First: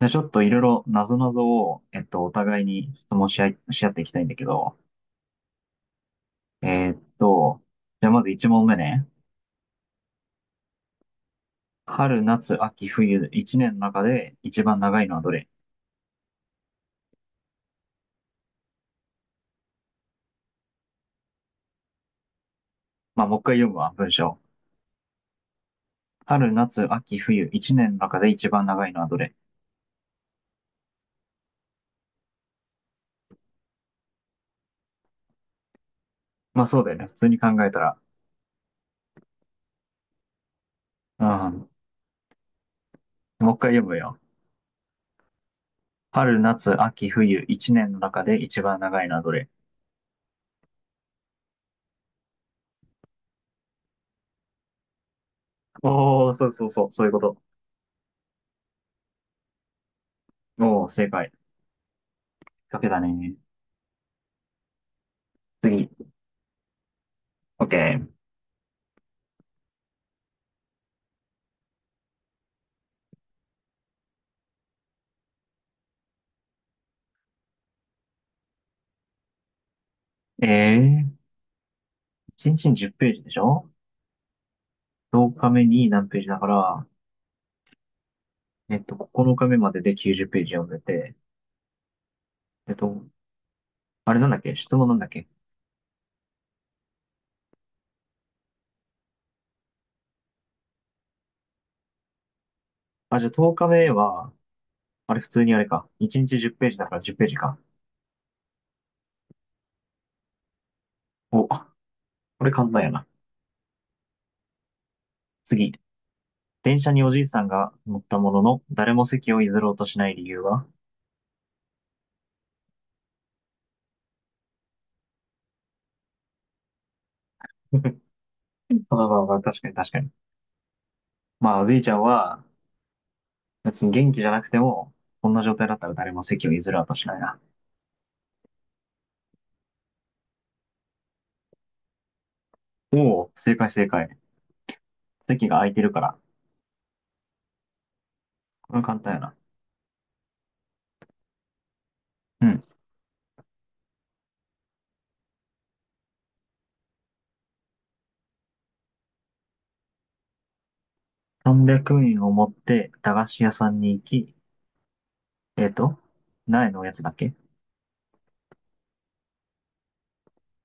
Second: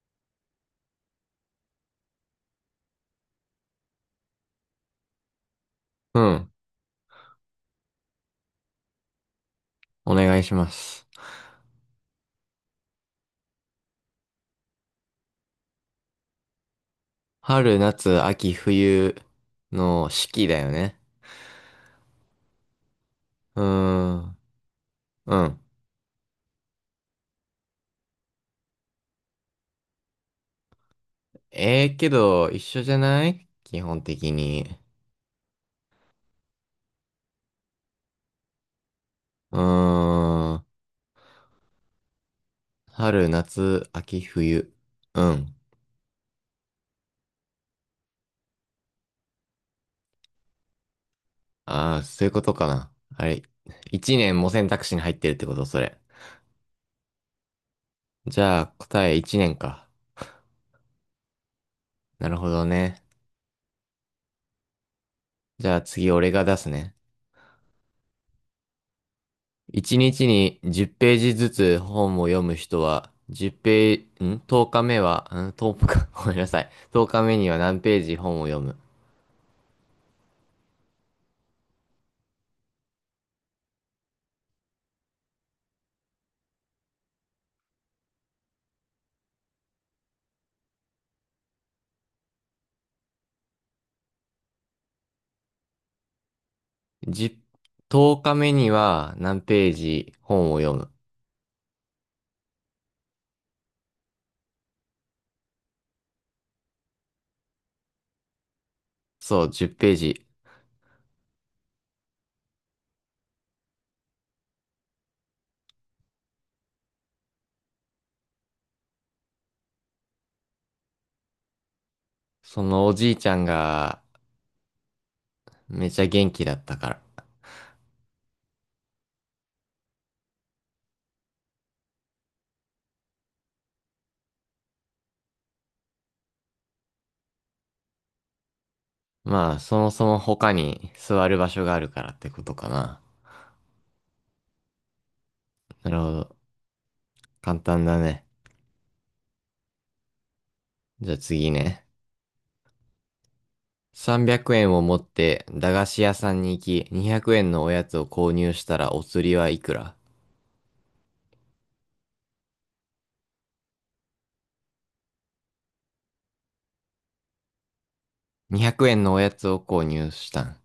じゃあちょっといろいろなぞなぞを、お互いに質問し合っていきたいんだけど、うん。えーっと、じゃあまず1問目ね。お願いします。春、夏、秋、冬、1年の中で一番長いのはどれ？春、夏、秋、冬の四季だよね。まあ、もう一回う読むわ、文ー章。ん。うん。春、夏、秋、冬、1年の中で一番長いのはどれ？ええけど、一緒じゃない基本的に。まあ、そうだよね。普通に考えたら。うーん。うん。春、もう一回読夏、むよ。秋、冬。うん。春、夏、秋、冬、1年の中で一番長いのはどれ？ああ、そういうことかな。あれ、一年も選択肢に入ってるってこと、それ。おー、そうそうそう、そういうこと。じゃあ、答え一年か。おー、正解。なるほどかけだね。ね。じゃあ次。次、俺が出すね。OK。一日に10ページずつ本を読む人は、10ページ、ん？ 10 日目は、ん1日か、ごめんなさい。10日目には何ページ本を読む。えー1日に10ページでしょ？ 10 日目に何ページだから、9日目までで90ページ読んでて、えっと、あれなんだっけ？質問なんだっけ？10、日目には何ページ本を読む。あ、じゃあ10日目は、あれ普通にあれか。1日10ページだから10ページか。そう、10ページ。お、これ簡単やな。次。電車におじいさんが乗ったものの、誰も席を譲ろうとしない理由は？ そのおじいちゃんがめちゃ元気だったから。まあまあまあ、確かに確かに。まあ、おじいちゃんは、別に元気じゃなくても、こんな状態だったら誰も席を譲ろうとしないな。まあ、そもそも他に座る場所があるからってことかおな。お、正解正解。席が空いてなるるかほら。ど。簡単だね。これ簡単やな。じゃあ次ね。うん。300円を持って駄菓子屋さんに行き、200円のおやつを購入したらお釣りはいくら？ 300円を持って駄菓子屋さんに行き、えっと、何円のおやつだっけ？ 200 円のおやつを購入したん。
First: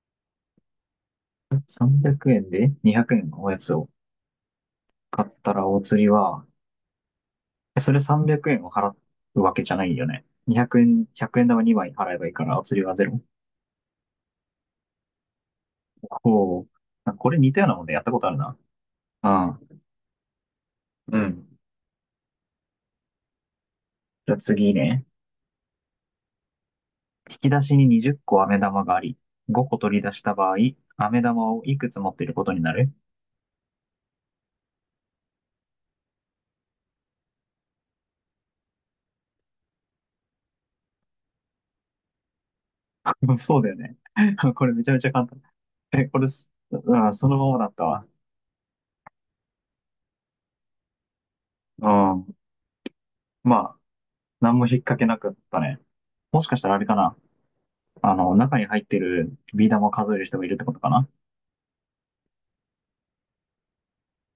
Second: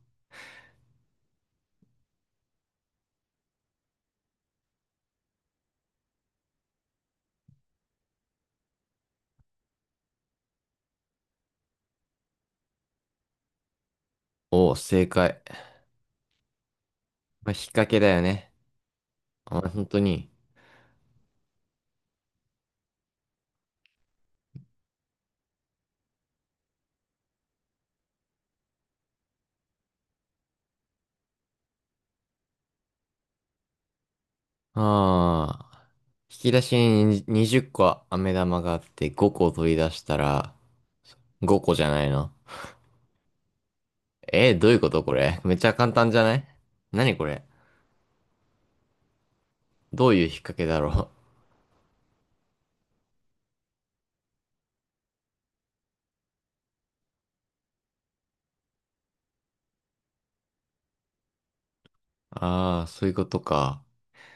300 円で200円のおやつを買ったらお釣りは、それ300円を払うわけじゃないよね。200円、1円玉2枚払えばいいからお釣りはゼロ。おお、正解。こう。これ似まあ、引たっようなもん掛でけやっだたこよとあるね。な。ああ、あ、本当に。うん。じゃあ次ね。引き出しに20個飴玉があり、5個取り出した場合、飴玉をいくつ持っていることになる？ ああ。引き出しに20個飴玉があって5個取り出したら5個じゃないの？ そうだよね。こどうれいうめちこゃめと？ちゃこ簡れ単。めっちゃ簡え、単じこゃれない？す、あ何こそのれ？ままだったわ。どういう引っ掛けだろう？うん。まあ、何も引っ掛けなかったね。もしかしたらあれかな。中に入ってるビー玉を数える人もいるってことかな。ああー、そういうことか。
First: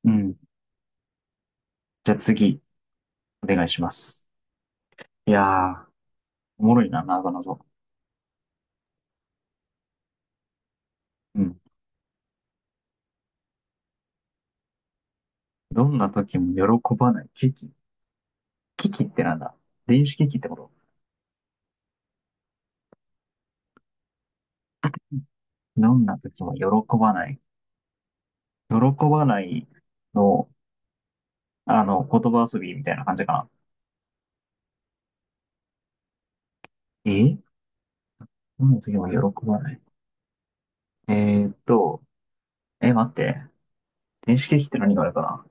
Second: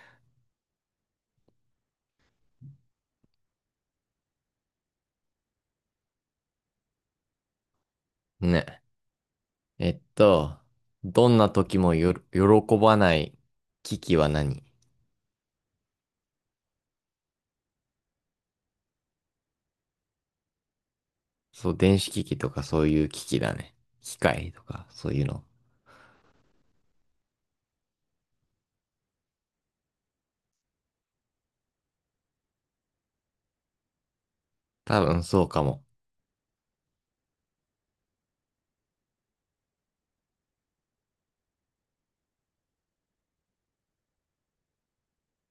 うん。じゃあ次、お願いします。いやー、おもろいな、なぞなぞ。ね。えっと、どんうなん。時も喜ばない機器は何？どんな時も喜ばない。危機。危機ってなんだ？電子機器ってこと？そう、電子機器とかそういう機器だね。機械とかそういうの。どんな時も喜ばない。喜ばないの、言葉遊びみたいな感じかな。多分そうかも。えどんな時も喜ばない。えーっと、待って。電子機器って何があるか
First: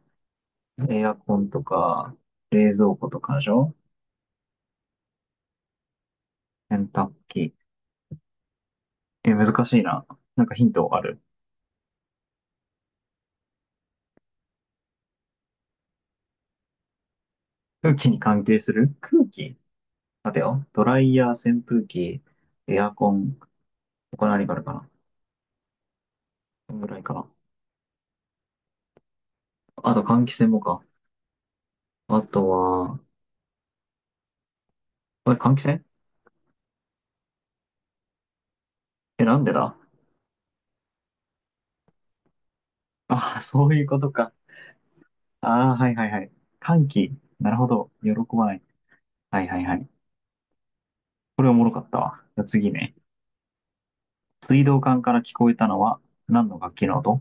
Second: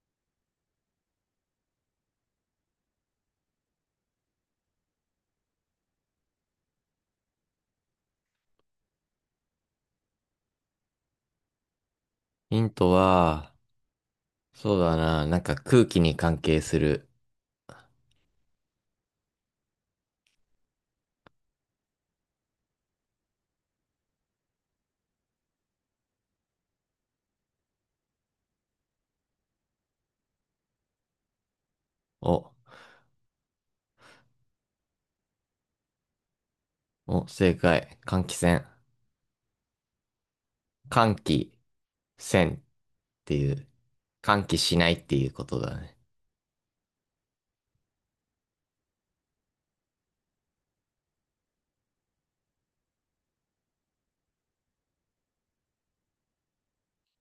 な？エアコンとか、冷蔵庫とかでしょ？洗濯機。難しいな。なんかヒントある？ヒントは、そうだな、なんか空気に関係する。空気に関係する。空気？待てよ。ドライヤー、扇風機、エアコン、他何があるかな？こんぐらいかな。あと換気扇もか。あお、とは、あれ、換気扇？お、正解。換気扇。なんでだ？換気扇っあてあ、いう、そういうことか。換気しないっていうこあとあ、だはいね。はいはい。換気。なるほど。喜ばない。はいはいはい。これおもろかったわ。じゃあ次ね。水道管から聞こえたのは何の楽器の音？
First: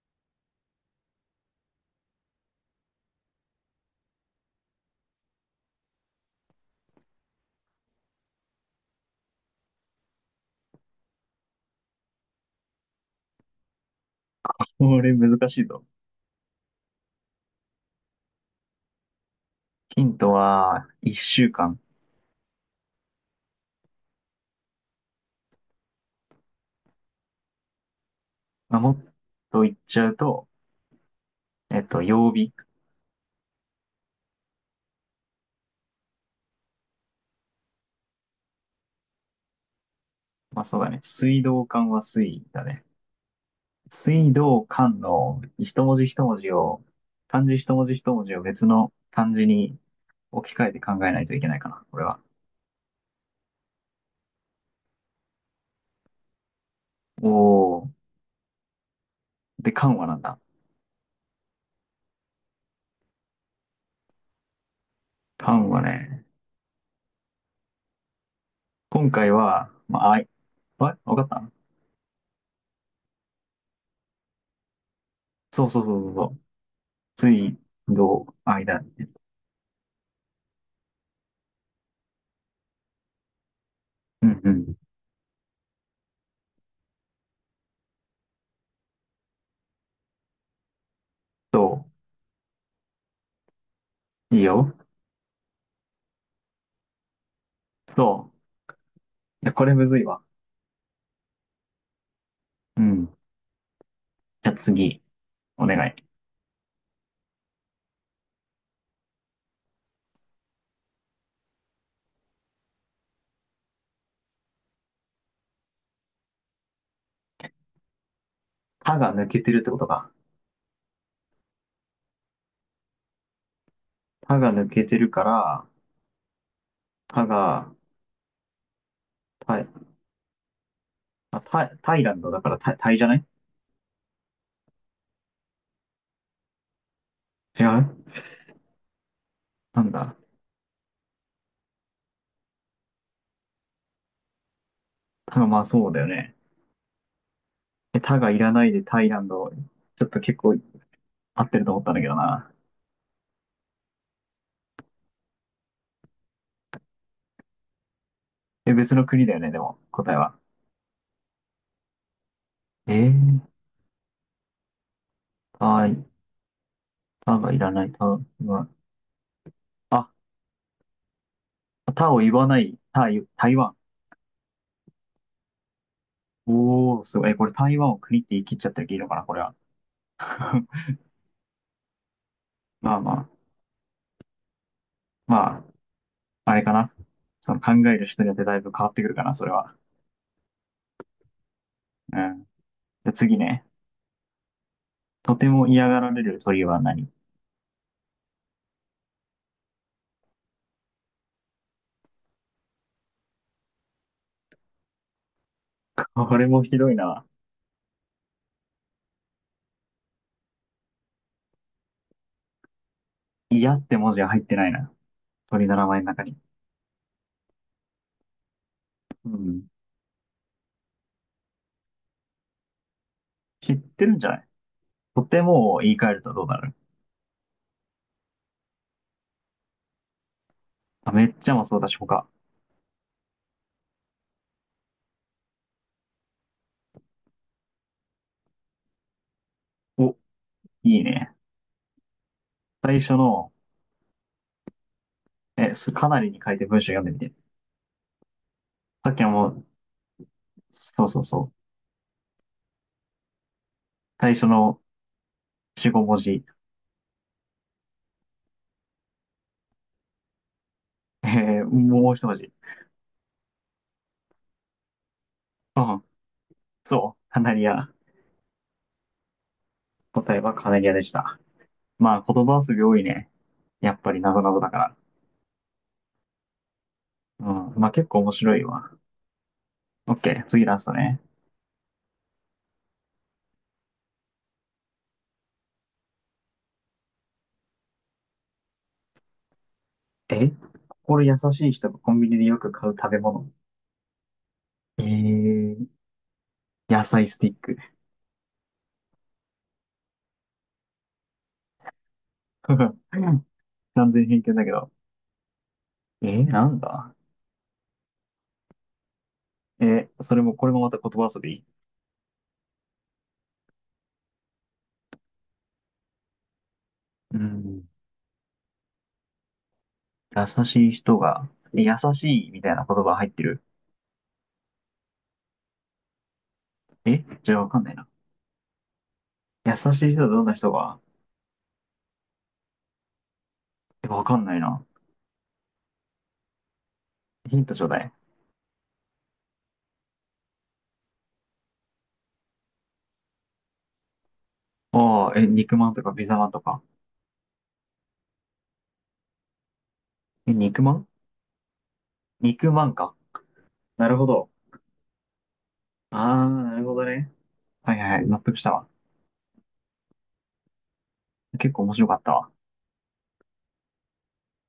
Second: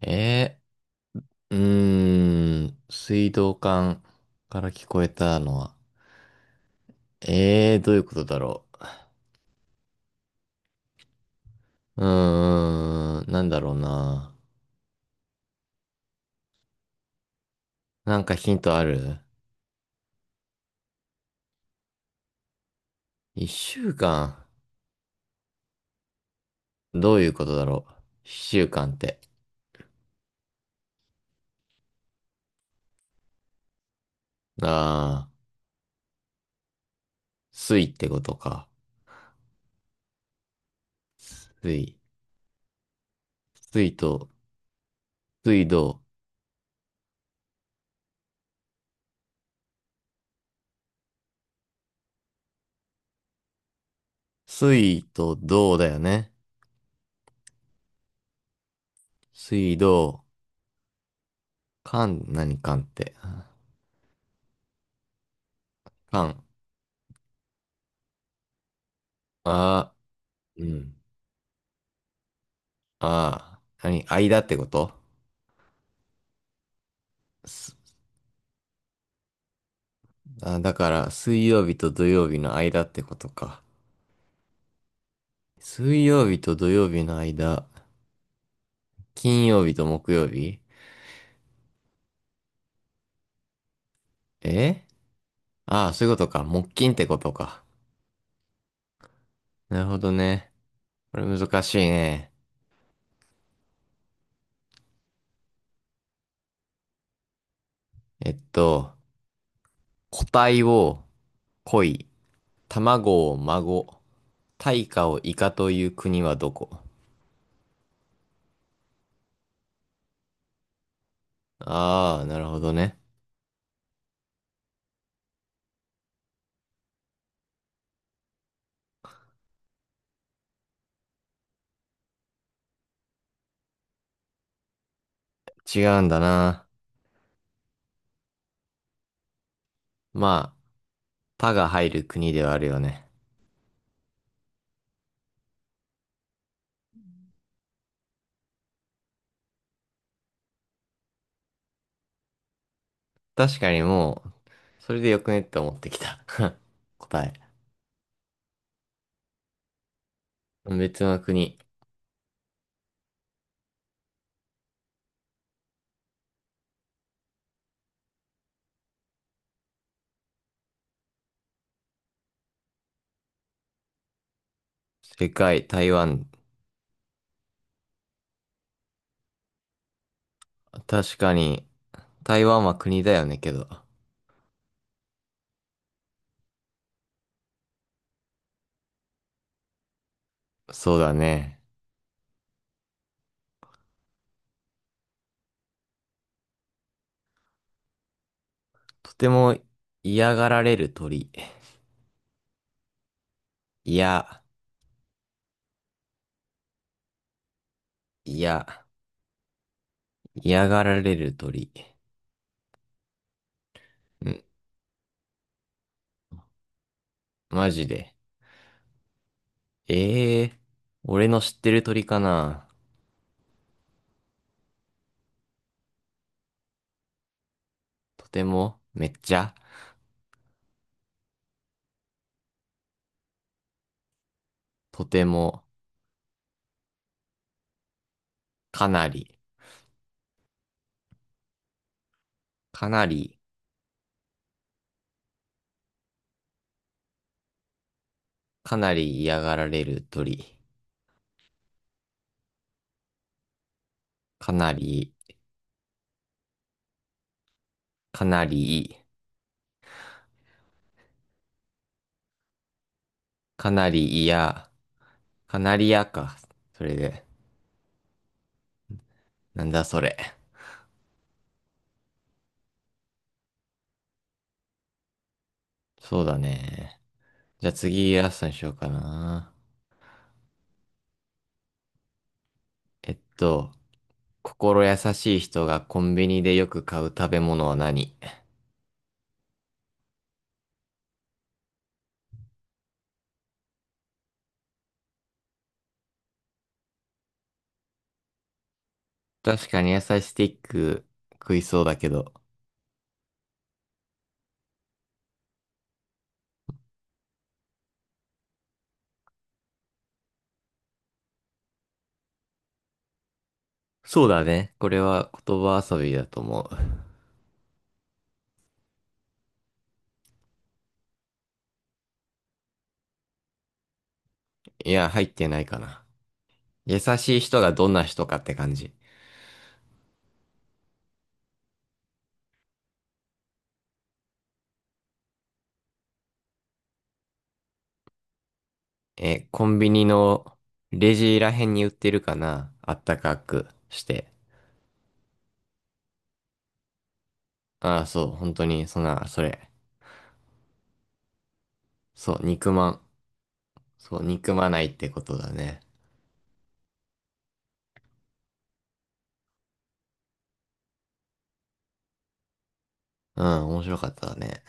えうーん、水道管から聞こえたのは、どういうことだろう。うーん、なんだろうな。これ難しいぞ。なんかヒントある？ヒントは、一週間。一週間。どういうことだろう。一週まあ、間もっって。と言っちゃうと、曜日。ああ、水ってことか。まあ、そうだね。水道管水。は水だね。水と、水道管の水一文道。字一文字を、漢字一文字一文字を別の漢字に置き換えて考えないといけないかな、これは。水と道だよね。おー。で、水管はなん道。だ？間、何間って。管はね、間。今回あは、あ、まあ、うあ、ん。わかった？ああ、何間ってこと？そうそうそうそうそう。水す道、間。あ、だから、水曜日と土曜日の間ってことか。うんうん。水曜日と土曜日の間。金曜日と木曜日そう。いいよ。えああ、そういうことか。木金ってことか。そう。や、これなむるずほいどわ。ね。これ難しいね。うん。じゃあ次、お願い。えっと、個体を恋、卵を孫、大化をイカという国はどこ？たが抜けてるってことか。ああ、なるほどね。たが抜けてるから、たが、た、あ、た、タイランドだからた、タイじゃない？違うんだな。違う？なんだ。まあ、他が入る国ではあるよね。たが、まあそうだよね。たがいらないでタイランド、ちょっと結構合ってると思ったんだけどな。確かにもう、それでよくねって思ってきた。答え。別の国だよね、でも、答えは。別の国。えー、タい、タがいらない、タが、あ、タを言わない、タイ台湾。世界、台湾。おー、すごい。え、これ台湾を国って言い切っちゃってるけどいいのかな、これは。確かに、台湾はまあ国まだよあ、ねけど。まあ、あれかな。その考える人によってだいぶ変わってくるかな、それは。そうだね。うん。で、次ね。とても嫌がられる鳥は何？とても嫌がられる鳥。いや、これもひどいな。いや、嫌がられる鳥。嫌って文字がう入っん、てないな。鳥の名前の中に。マジで。うん。ええ俺の知ってる鳥かな。知ってるんじゃない？とてもを言い換えるとどうなる？とても、めっちゃ、あ、めっちゃもそうだし、他？とても、かなり、お、いいね。か最な初り、の、かなりに書いて文章読んでみて。かなさっりきは嫌もがう、られる鳥。そうそうそう。最初かのなり、4、5文字。かなり、えもう一文字。かなり嫌、かなうりん。嫌か。それそで、う。カナリア。なんだそれ。答えはカナリアでした。まあ、言葉遊び多いね。やっぱりなぞなぞだから。そうだね。うじゃあん。まあ、結次、構面ラストに白いしようかわ。な。オッケー、次ラストね。えっと、心優しい人がコンビニでよく買う食べ物は何？え心優しい人がコンビニでよく買う食べ物。えー、野菜スティック。確かに野菜スティック食いそうだけど。完全偏見だけど。なんだ？それも、これもまた言葉遊び？そうだね。これは言葉遊びだと思う。うん。優しい人が、優しいみたいな言葉入ってる？いや、入ってないかな。優しいじゃ人あわがかんどなんいなな。人かって感じ。優しい人はどんな人が？わかんないな。ヒントちょうだい。え、コンビニのレジらへんに売ってるかなあったかくして。ああ、肉まんとかピザまんとか。ああ、そう、本当に、そんな、それ。肉まん？そう、憎肉ままんん。か。なそるう、ほど。憎まないってことだね。ああ、なるほどね。はいはいはい。納得したわ。結構面白かったわ。うん、面白かったね。